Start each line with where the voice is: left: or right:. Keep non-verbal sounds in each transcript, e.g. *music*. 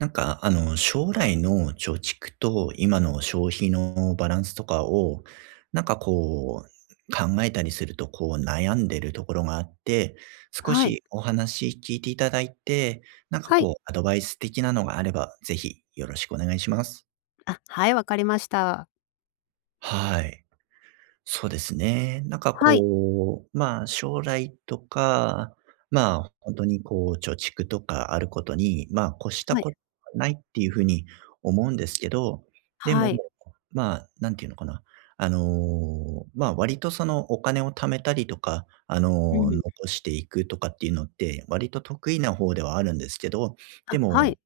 right: なんか、あの、将来の貯蓄と今の消費のバランスとかを、なんかこう、考えたりすると、こう悩んでるところがあって、少
left: はい。
right: しお話聞いて頂いて、なんか
left: はい。
right: こう、アドバイス的なのがあれば是非よろしくお願いします。
left: あ、はい、わかりました。
right: はい、そうですね、なんか
left: はい。
right: こう、まあ、将来とか、まあ、ほんとにこう、貯蓄とかあることに、まあ、越した
left: はい。
right: こと、ないっていう風に思うんですけど、で
left: は
right: も、
left: い。
right: まあ、なんてゆうのかな、あの、まあ、割とその、お金を貯めたりとか、あ
left: う
right: の、
left: ん。
right: 残していくとかっていうのって、割と得意な方ではあるんですけど、で
left: あ、はい。
right: も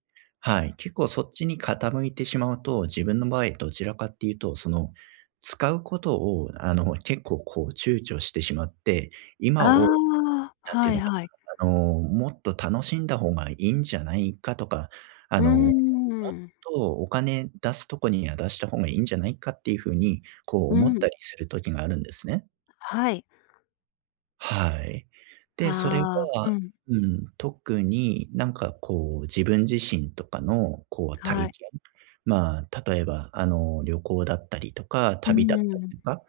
right: はい。結構そっちに傾いてしまうと、自分の場合どちらかって言うと、その、使うことを、あの、結構こう躊躇してしまって、
left: あ
right: 今を、
left: あ、
right: なんてゆ
left: は
right: う
left: い
right: のか
left: はい。
right: な、あの、もっと楽しんだ方がいいんじゃないかとか、あ
left: うー
right: の、もっ
left: ん。
right: とお金出すとこには出した方がいいんじゃないかっていう風に、こう、
left: う
right: 思っ
left: ん。
right: たりする時があるんですね。
left: はい。
right: はい。で、それ
left: ああ、
right: は、
left: うん。
right: うん、特に何かこう自分自身とかのこう
left: は
right: 体
left: い。
right: 験ま、例えば、あの、旅行だったりとか、
left: う
right: 旅だった
left: ん。
right: りとか、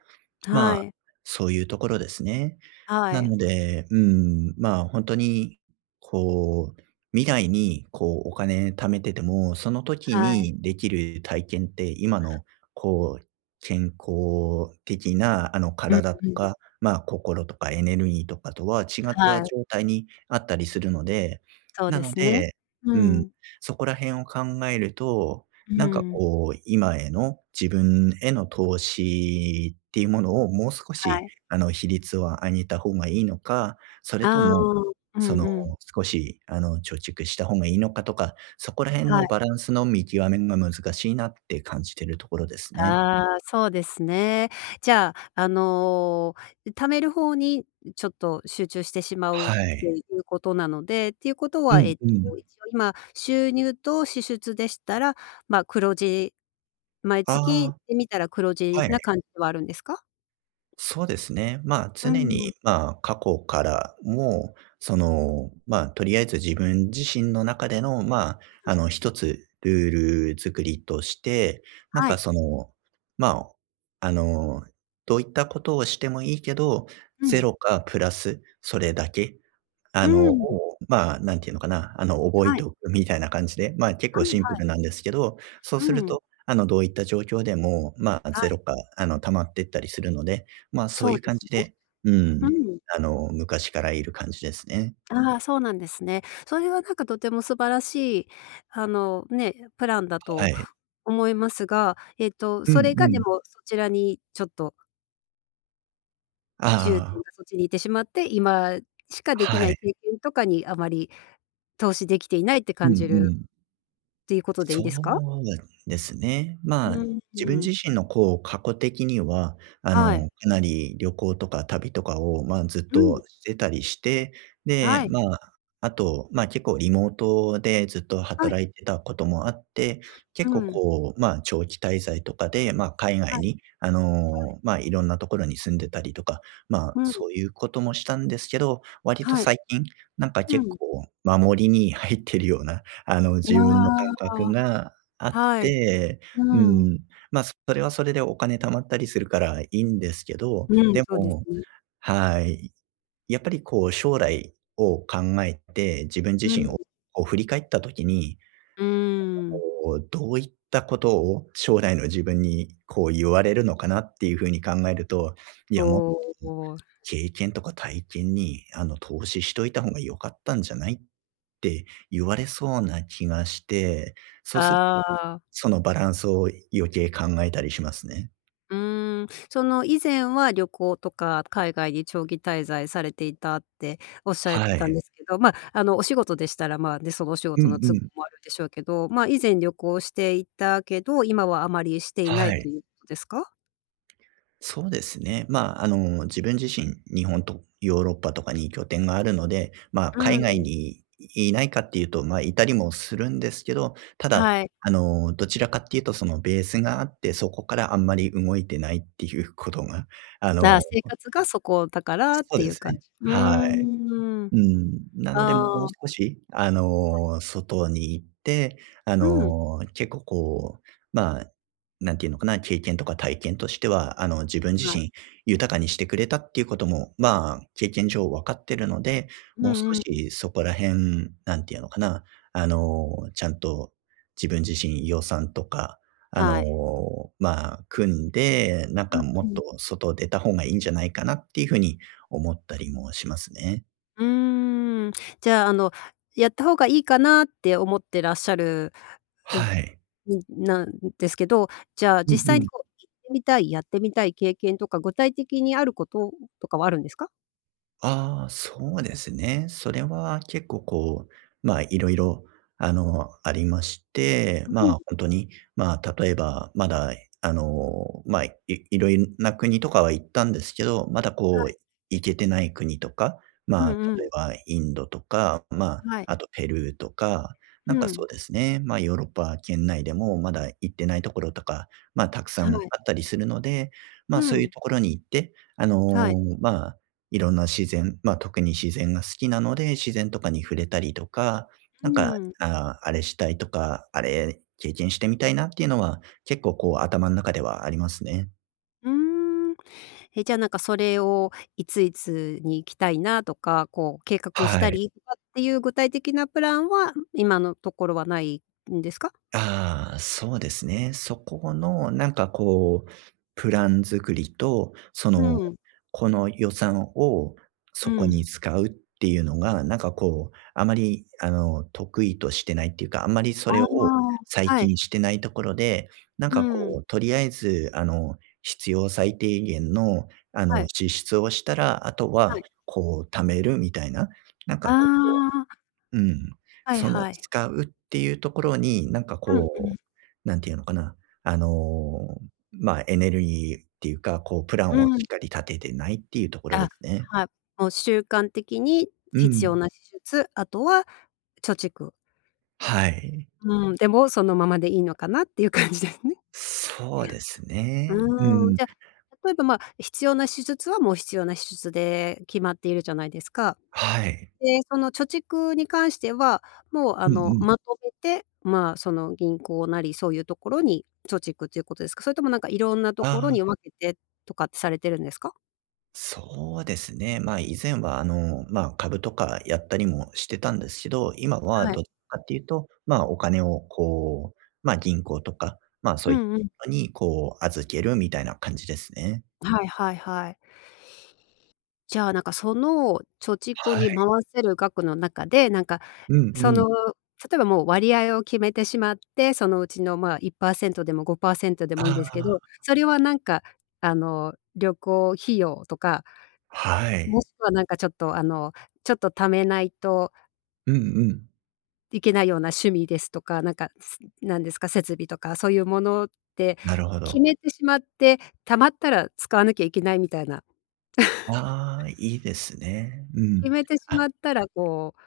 right: ま、
left: はい。
right: そういうところですね。
left: は
right: な
left: い。
right: ので、うーん、ま、ほんとにこう、未来にこうお金貯めてても、その時
left: はい。
right: にできる体験って今のこう、健康的な、あの、
left: うん
right: 体と
left: うん。
right: か、ま、心とかエネルギーとかとは違っ
left: は
right: た
left: い。
right: 状態にあったりするので、
left: そう
right: な
left: で
right: の
left: すね。
right: で、
left: う
right: うん、
left: ん。
right: そこら辺を考えると、
left: う
right: なんか
left: ん。
right: こう今への自分への投資っていうものをもう少
left: は
right: し、
left: い。
right: あの、比率を上げた方がいいのか、それと
left: ああ、
right: も、
left: う
right: そ
left: ん
right: の、
left: うん。
right: 少し、あの、貯蓄した方がいいのかとか、そこら辺
left: は
right: の
left: い。
right: バランスの見極めるの難しいなって感じてるところですね。
left: ああ、そうですね。じゃあ、あの、貯める方にちょっと集中してしまうっ
right: は
left: て
right: い。
left: いうことなので、っていうこと
right: う
left: は、え
right: ん
left: っと、
right: う
left: 一
right: ん。
left: 応今収入と支出でしたら、ま、黒字毎月
right: あ、
left: でみたら黒字
right: はい。
left: な感じではあるんですか？
right: そうですね。ま、
left: う
right: 常に、
left: ん。
right: ま、過去からも、その、ま、とりあえず自分自身の中での、ま、あの一つルール作りとして、なん
left: は
right: か
left: い。
right: その、ま、あの、どういったことをしてもいいけど、
left: う
right: ゼ
left: ん。
right: ロかプラスそれだけ、
left: う
right: あの、
left: ん。
right: ま、何て言うのかな、あの、覚え
left: は
right: て
left: い。
right: おくみたいな感じで、ま、結構
left: はい
right: シンプ
left: はい。
right: ルなんですけど、そう
left: う
right: する
left: ん。
right: と、あの、どういった状況でも、ま、
left: は
right: ゼ
left: い。
right: ロか、あの溜まってったりするので、ま、そう
left: そう
right: いう
left: で
right: 感
left: す
right: じ
left: ね。
right: でうー
left: う
right: ん、
left: ん。
right: あの、昔からいる感じですね。
left: あ、そうなんですね。それはなんかとても素晴らしいあの、ね、プランだ
right: は
left: と
right: い。
left: 思いますが、えっと、
right: うん
left: それ
right: う
left: がで
right: ん。
left: もそちらにちょっと
right: あ
left: 重
right: あ
left: 点
right: ああ。
left: がそっちに行ってしまって、今しかでき
right: は
left: ない
right: い。
left: 経験とかにあまり、投資できていないって
right: う
left: 感
right: ん
left: じ
right: う
left: る、
right: ん。
left: ていうことでいい
right: そ
left: で
right: う
left: す
right: な
left: か？
right: んですね。まあ、
left: うんう
right: 自分
left: ん。
right: 自身の、こう、過去的には、あ
left: はい。
right: の、かなり旅行とか旅とかを、まあ、ずっ
left: うん。
right: としてたりして、で、
left: はい。
right: まあ、あと、ま、結構リモートでずっと
left: はい。
right: 働いてたこともあって、
left: う
right: 結構、
left: ん。
right: こう、ま、長期滞在とかで、ま、海
left: は
right: 外
left: い。
right: に、あ
left: はい。
right: の、ま、色んなところに住んでたりとか、ま、
left: うん。
right: そういうこともしたんですけど、割と
left: はい。
right: 最近、なんか、
left: う
right: 結
left: ん。
right: 構守りに入ってるような、あの、
left: あ
right: 自分の感
left: あ、
right: 覚
left: あ。
right: があっ
left: はい。
right: て。う
left: うん。
right: ーん、ま、それはそれでお金貯まったりするからいいんですけど、
left: うん、
right: で
left: そうです
right: も
left: ね。
right: はい、やっぱり、こう、将来を考えて、自分自
left: う
right: 身
left: ん。
right: を、こう、振り返った時に、
left: うーん。
right: なんか、こう、どういったことを将来の自分に、こう、言われるのかなっていう風に考えると、「いや、もっと
left: おお。
right: 経験とか体験に、あの、投資しといた方が良かったんじゃない？」って言われそうな気がして、そうする
left: ああ。
right: そのバランスを余計考えたりしますね。
left: うーん、その以前は旅行とか海外に長期滞在されていたっておっしゃっ
right: は
left: たん
right: い。
left: ですけど、まあ、あの、お仕事でしたら、まあ、ね、そのお仕
right: う
left: 事の
right: んう
left: 都合
right: ん。
left: もあるでしょうけど、まあ、以前旅行していたけど、今はあまりしていない
right: はい。
left: ということですか？
right: そうですね。ま、あの、自分自身、日本とヨーロッパとかに拠点があるので、ま、
left: う
right: 海外
left: ん。
right: にいないかっていうと、ま、いたりもするんですけど、ただ、
left: はい。
right: あの、どちらかっていうとそのベースがあって、そこからあんまり動いてないっていうことが、あ
left: あ、
right: の
left: 生活がそこだからっ
right: そう
left: てい
right: で
left: う
right: す
left: 感
right: ね。
left: じ。う
right: はい。
left: ん。
right: うん。なのでもう
left: ああ。
right: 少し、あ
left: はい。
right: の、外に行って、あ
left: うん。
right: の、結構こう、まあ、何て言うのかな、経験とか体験としては、あの、自分自
left: はい。
right: 身、豊かにしてくれたっていうことも、ま、経験上分かってるので、
left: う
right: もう少
left: んうん。
right: しそこら辺、何て言うのかな、あの、ちゃんと自分自身、予算とか、あ
left: は
right: の、
left: い。
right: ま、組んで、なん
left: う
right: か
left: ん
right: も
left: う
right: っと
left: ん。
right: 外、出た方がいいんじゃないかなっていう風に思ったりもしますね。
left: うーん、じゃあ、あの、やった方がいいかなって思ってらっしゃる、う、
right: はい。
left: うん、なんですけど、じゃあ
right: うん
left: 実際
right: う
left: に
right: ん。
left: こう行ってみたい、やってみたい経験とか、具体的にあることとかはあるんですか？
right: ああ、そうですね。それは結構こう、まあ、色々、あの、ありまして、
left: う
right: まあ、
left: ん。
right: ほんとに、まあ、例えば、まだ、あの、まあ、いいろいんな、国とかは行ったんですけど、まだ
left: は
right: こ
left: い。
right: う、行けてない国とか、
left: うん
right: まあ、
left: う
right: 例
left: ん。
right: えばインドとか、まあ、
left: はい。
right: あとペルーとか、なん
left: う
right: かそう
left: ん。
right: ですね、ま、ヨーロッパ圏内でもまだ行ってないところとか、まあ、たくさ
left: は
right: んあ
left: い。
right: ったりするので、まあ、
left: う
right: そうゆう
left: ん。
right: ところに行って、あの、
left: はい。
right: まあ、いろんな自然まあ、特に自然が好きなので、自然とかに触れたりとか、
left: う
right: なんか、
left: ん、う。
right: ああ、あれしたい、とか、あれ、経験してみたいなっていうのは、結構、こう、頭ん中ではありますね。
left: うーん。え、じゃあ、なんかそれを、いついつに行きたいなとか、こう計画し
right: は
left: た
right: い。
left: りとかってゆう具体的なプランは、今のところはないんですか？
right: ああ、そうですね。そこのなんかこう、プラン作りと、その、
left: うん。
right: この予算を
left: う
right: そこに
left: ん。
right: 使うってゆうのがなんかこう、あまり、あの、得意としてないっていうか、あんまりそ
left: あ
right: れを
left: あ、
right: 最
left: はい。
right: 近してないところで、なん
left: う
right: かこ
left: ん。
right: う、とりあえず、あの、必要最低限の、あ
left: は
right: の、
left: い。
right: 支出をしたら、後
left: は
right: は、
left: い。
right: こう、貯めるみたいな、なん
left: あ
right: かこ
left: あ。
right: ううん。
left: はい
right: その、
left: はい。
right: 使うってゆうところに、なんか
left: うんうん。
right: こう、なんてゆうのかな、あの、まあ、エネルギーってゆうか、こう、プラン
left: う
right: をし
left: ん。
right: っかり立ててないっていうところで
left: あ、
right: すね。
left: はい、もう、習慣的に
right: う
left: 必
right: ん。
left: 要な支出、あとは貯蓄。
right: はい。
left: うん、で、もう、そのままでいいのかなっていう感じですね。
right: そうですね。う
left: うーん、
right: ん。
left: じゃ、例えばま、必要な支出はもう必要な支出で決まっているじゃないですか。
right: はい。
left: で、その貯蓄に関しては、もうあ
right: うんう
left: の、
right: ん。
left: まとめて、ま、その銀行なりそういうところに、貯蓄ということですか？それともなんか色んなとこ
right: あ
left: ろに
right: あ。
left: 分けて、とかってされてるんですか？
right: そうですね。ま、以前はあの、ま、株とかやったりもしてたんですけど、今は
left: はい。
right: どっちかっていうと、ま、お金をこう、ま、銀行とか、ま、そ
left: う
right: うい
left: んうん。
right: のにこう、預けるみたいな感じですね。
left: はいはいはい。じゃあ、なんかその貯蓄
right: は
left: に
right: い。
left: 回せる額の中で、なんか、
right: うん
left: そ
right: うん。
left: の例えばもう割合を決めてしまって、そのうちの、ま、1%でも5%でもいいん
right: あ
left: ですけ
right: あ。
left: ど、それはなんかあの旅行費用とか
right: は
left: も
right: い。
left: しくはなんかちょっとあの、ちょっと貯めないと
right: うんうん。
left: いけないような趣味ですとか、なんか、なんですか、設備とかそういうものって
right: なるほ
left: 決
right: ど。
left: めてしまって、貯まったら使わなきゃいけないみたいな。*chuckles*
right: ああ、いいですね。う
left: 決
right: ん。
left: めてし
right: あ。
left: まったらこう、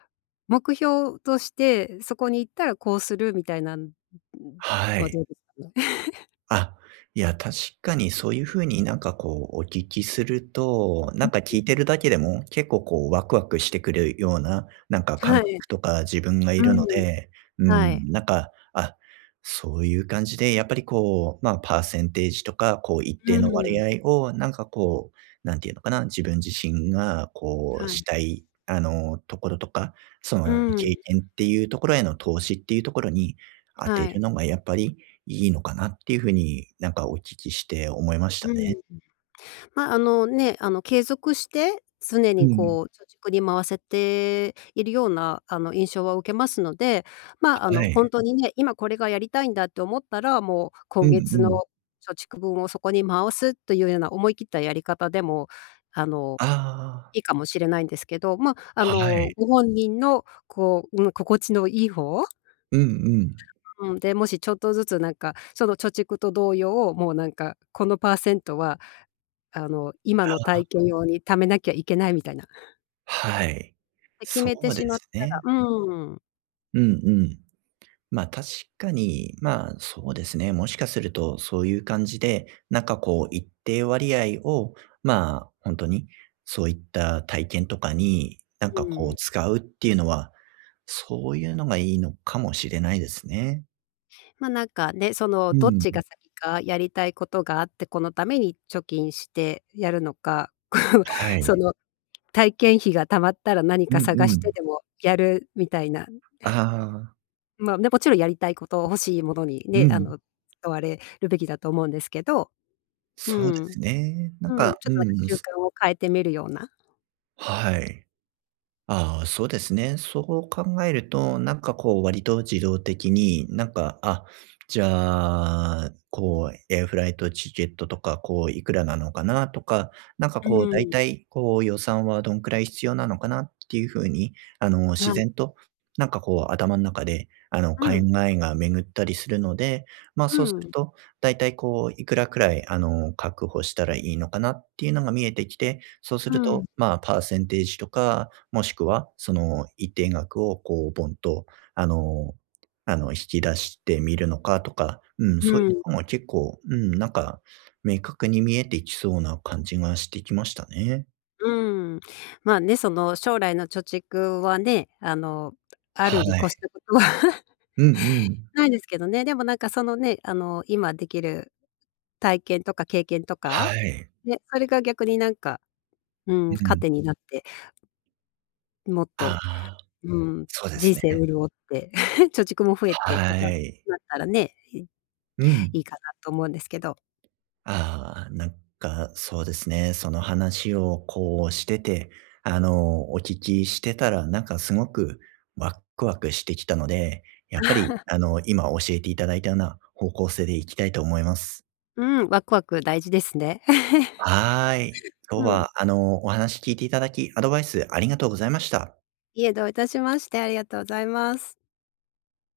left: 目標として、そこに行ったらこうするみたいなん、*unintelligible*
right: は
left: とは
right: い。
left: どうですかね？*chuckles*
right: あ、いや、確かにそういう風になんかこう、お聞きすると、な
left: う
right: んか
left: ん。
right: 聞いてるだけでも結構こうワクワクしてくるような、なんか感
left: はい。
right: 覚とか自分がい
left: う
right: るの
left: ん、
right: で、う
left: はい。
right: ん、なんか、あ、そういう感じで、やっぱりこう、ま、パーセンテージとか、こう、一
left: う
right: 定の割
left: ん。
right: 合をなんかこう、何て言うのかな、自分自身がこう
left: は
right: し
left: い。
right: たい、あの、ところとか、そ
left: う
right: の経
left: ん。
right: 験っていうところへの投資っていうところに当
left: は
right: てる
left: い。
right: のがやっぱりいいのかなっていう風になんかお聞きして思いました
left: う
right: ね。
left: ん。ま、あの、ね、あの継続して、常
right: う
left: に
right: ん。
left: こう、貯蓄に回せているようなあの、印象は受けますので、ま、あ
right: は
left: の、ほ
right: い。
left: んとにね、今これがやりたいんだって思ったら、もう
right: う
left: 今
right: んう
left: 月の、
right: ん。
left: 貯蓄分をそこに回すというような思い切ったやり方でも、あの、
right: ああ。
left: いいかもしれないんですけど、ま、あ
right: は
left: の
right: い。
left: ご本人のこう、うん、心地のいい方
right: うんうん。
left: うん、で、もしちょっとずつなんか、その貯蓄と同様、もうなんか、このパーセントは、あの今の
right: ああ。
left: 体験用に貯めなきゃいけないみたいな。
right: はい、
left: で、決
right: そ
left: めて
right: う
left: し
right: で
left: まっ
right: す
left: た
right: ね。
left: ら、うーん。
right: うんうん。ま、確かに、まあ、そうですね、もしかするとそういう感じで、なんかこう一定割合を、まあ、ほんとにそういった体験とかに何
left: う
right: かこう
left: ん。
right: 使うっていうのは、そういうのがいいのかもしれないですね。
left: ま、なんかね、その、
right: う
left: どっ
right: ん、
left: ち
right: ん。
left: が先かやりたいことがあって、このために貯金してやるのか、こう、
right: は
left: そ
right: い。
left: の、体験費が貯まったら何
right: う
left: か
right: ん
left: 探し
right: う
left: て
right: ん。
left: でもやるみたいな。
right: ああ。
left: まあね、もちろんやりたいこと、欲しいものに
right: う
left: ね、あ
right: ん。
left: の、使われるべきだと思うんですけど。う
right: そうで
left: ん。
right: すね。なん
left: うん、
right: か、
left: ちょっ
right: う
left: となんか
right: んうん、
left: 習
right: す
left: 慣を変えてみるような。
right: はい。ああ、そうですね。そう考えるとなんかこう割と自動的になんか、「あ、じゃあ、こう、エアフライトチケットとか、こういくらなのかな」とか、なんか
left: う
right: こう、「大
left: ーん。
right: 体こう、予算はどんくらい必要なのかな」っていう風に、あの、
left: は
right: 自
left: い。
right: 然と、なんかこう頭ん中で、あの、
left: う
right: 考
left: ん。
right: えが巡ったりするので、ま、
left: う
right: そうする
left: ん。
right: と大体こう、いくらくらいあの、確保したらいいのかなっていうのが見えてきて、そうする
left: う
right: と、
left: ん。
right: まあ、パーセンテージとか、もしくはその一定額をこうボンと、あのあの、引き出してみるのかとか、うん、
left: う
right: そういうと
left: ん。
right: こも結構、うん、なんか明確に見えていきそうな感じがしてきましたね。
left: うーん、まあね、その将来の貯蓄はね、あの、ある
right: は
left: に越し
right: い。
left: たことは
right: うんうん。
left: ないですけどね、でもなんかそのね、あの、今できる体験とか経験とか、
right: はい。
left: ね、それが逆になんか、うん、
right: うん。
left: 糧になって、ん、もっ
right: あ
left: と、
right: あ、
left: うん、
right: そうで
left: 人
right: すね。
left: 生潤って、*chuckles* 貯蓄も増えてと
right: は
left: かだ
right: い。
left: ったらね、い
right: うん。
left: いいかなと思うんですけど。
right: ああ、なんかそうですね。その話をこうしてて、あの、お聞きしてたらなんかすごくワクワクしてきたので、やっぱり
left: *chuckles*
right: あの、今教えていただいたような方向性でいきたいと思います。
left: うん、ワクワク大事ですね。
right: はい。
left: *chuckles*
right: 今日
left: うん。
right: はあのお話聞いて頂き、アドバイスありがとうございました。
left: いえ、どういたしまして。ありがとうございます。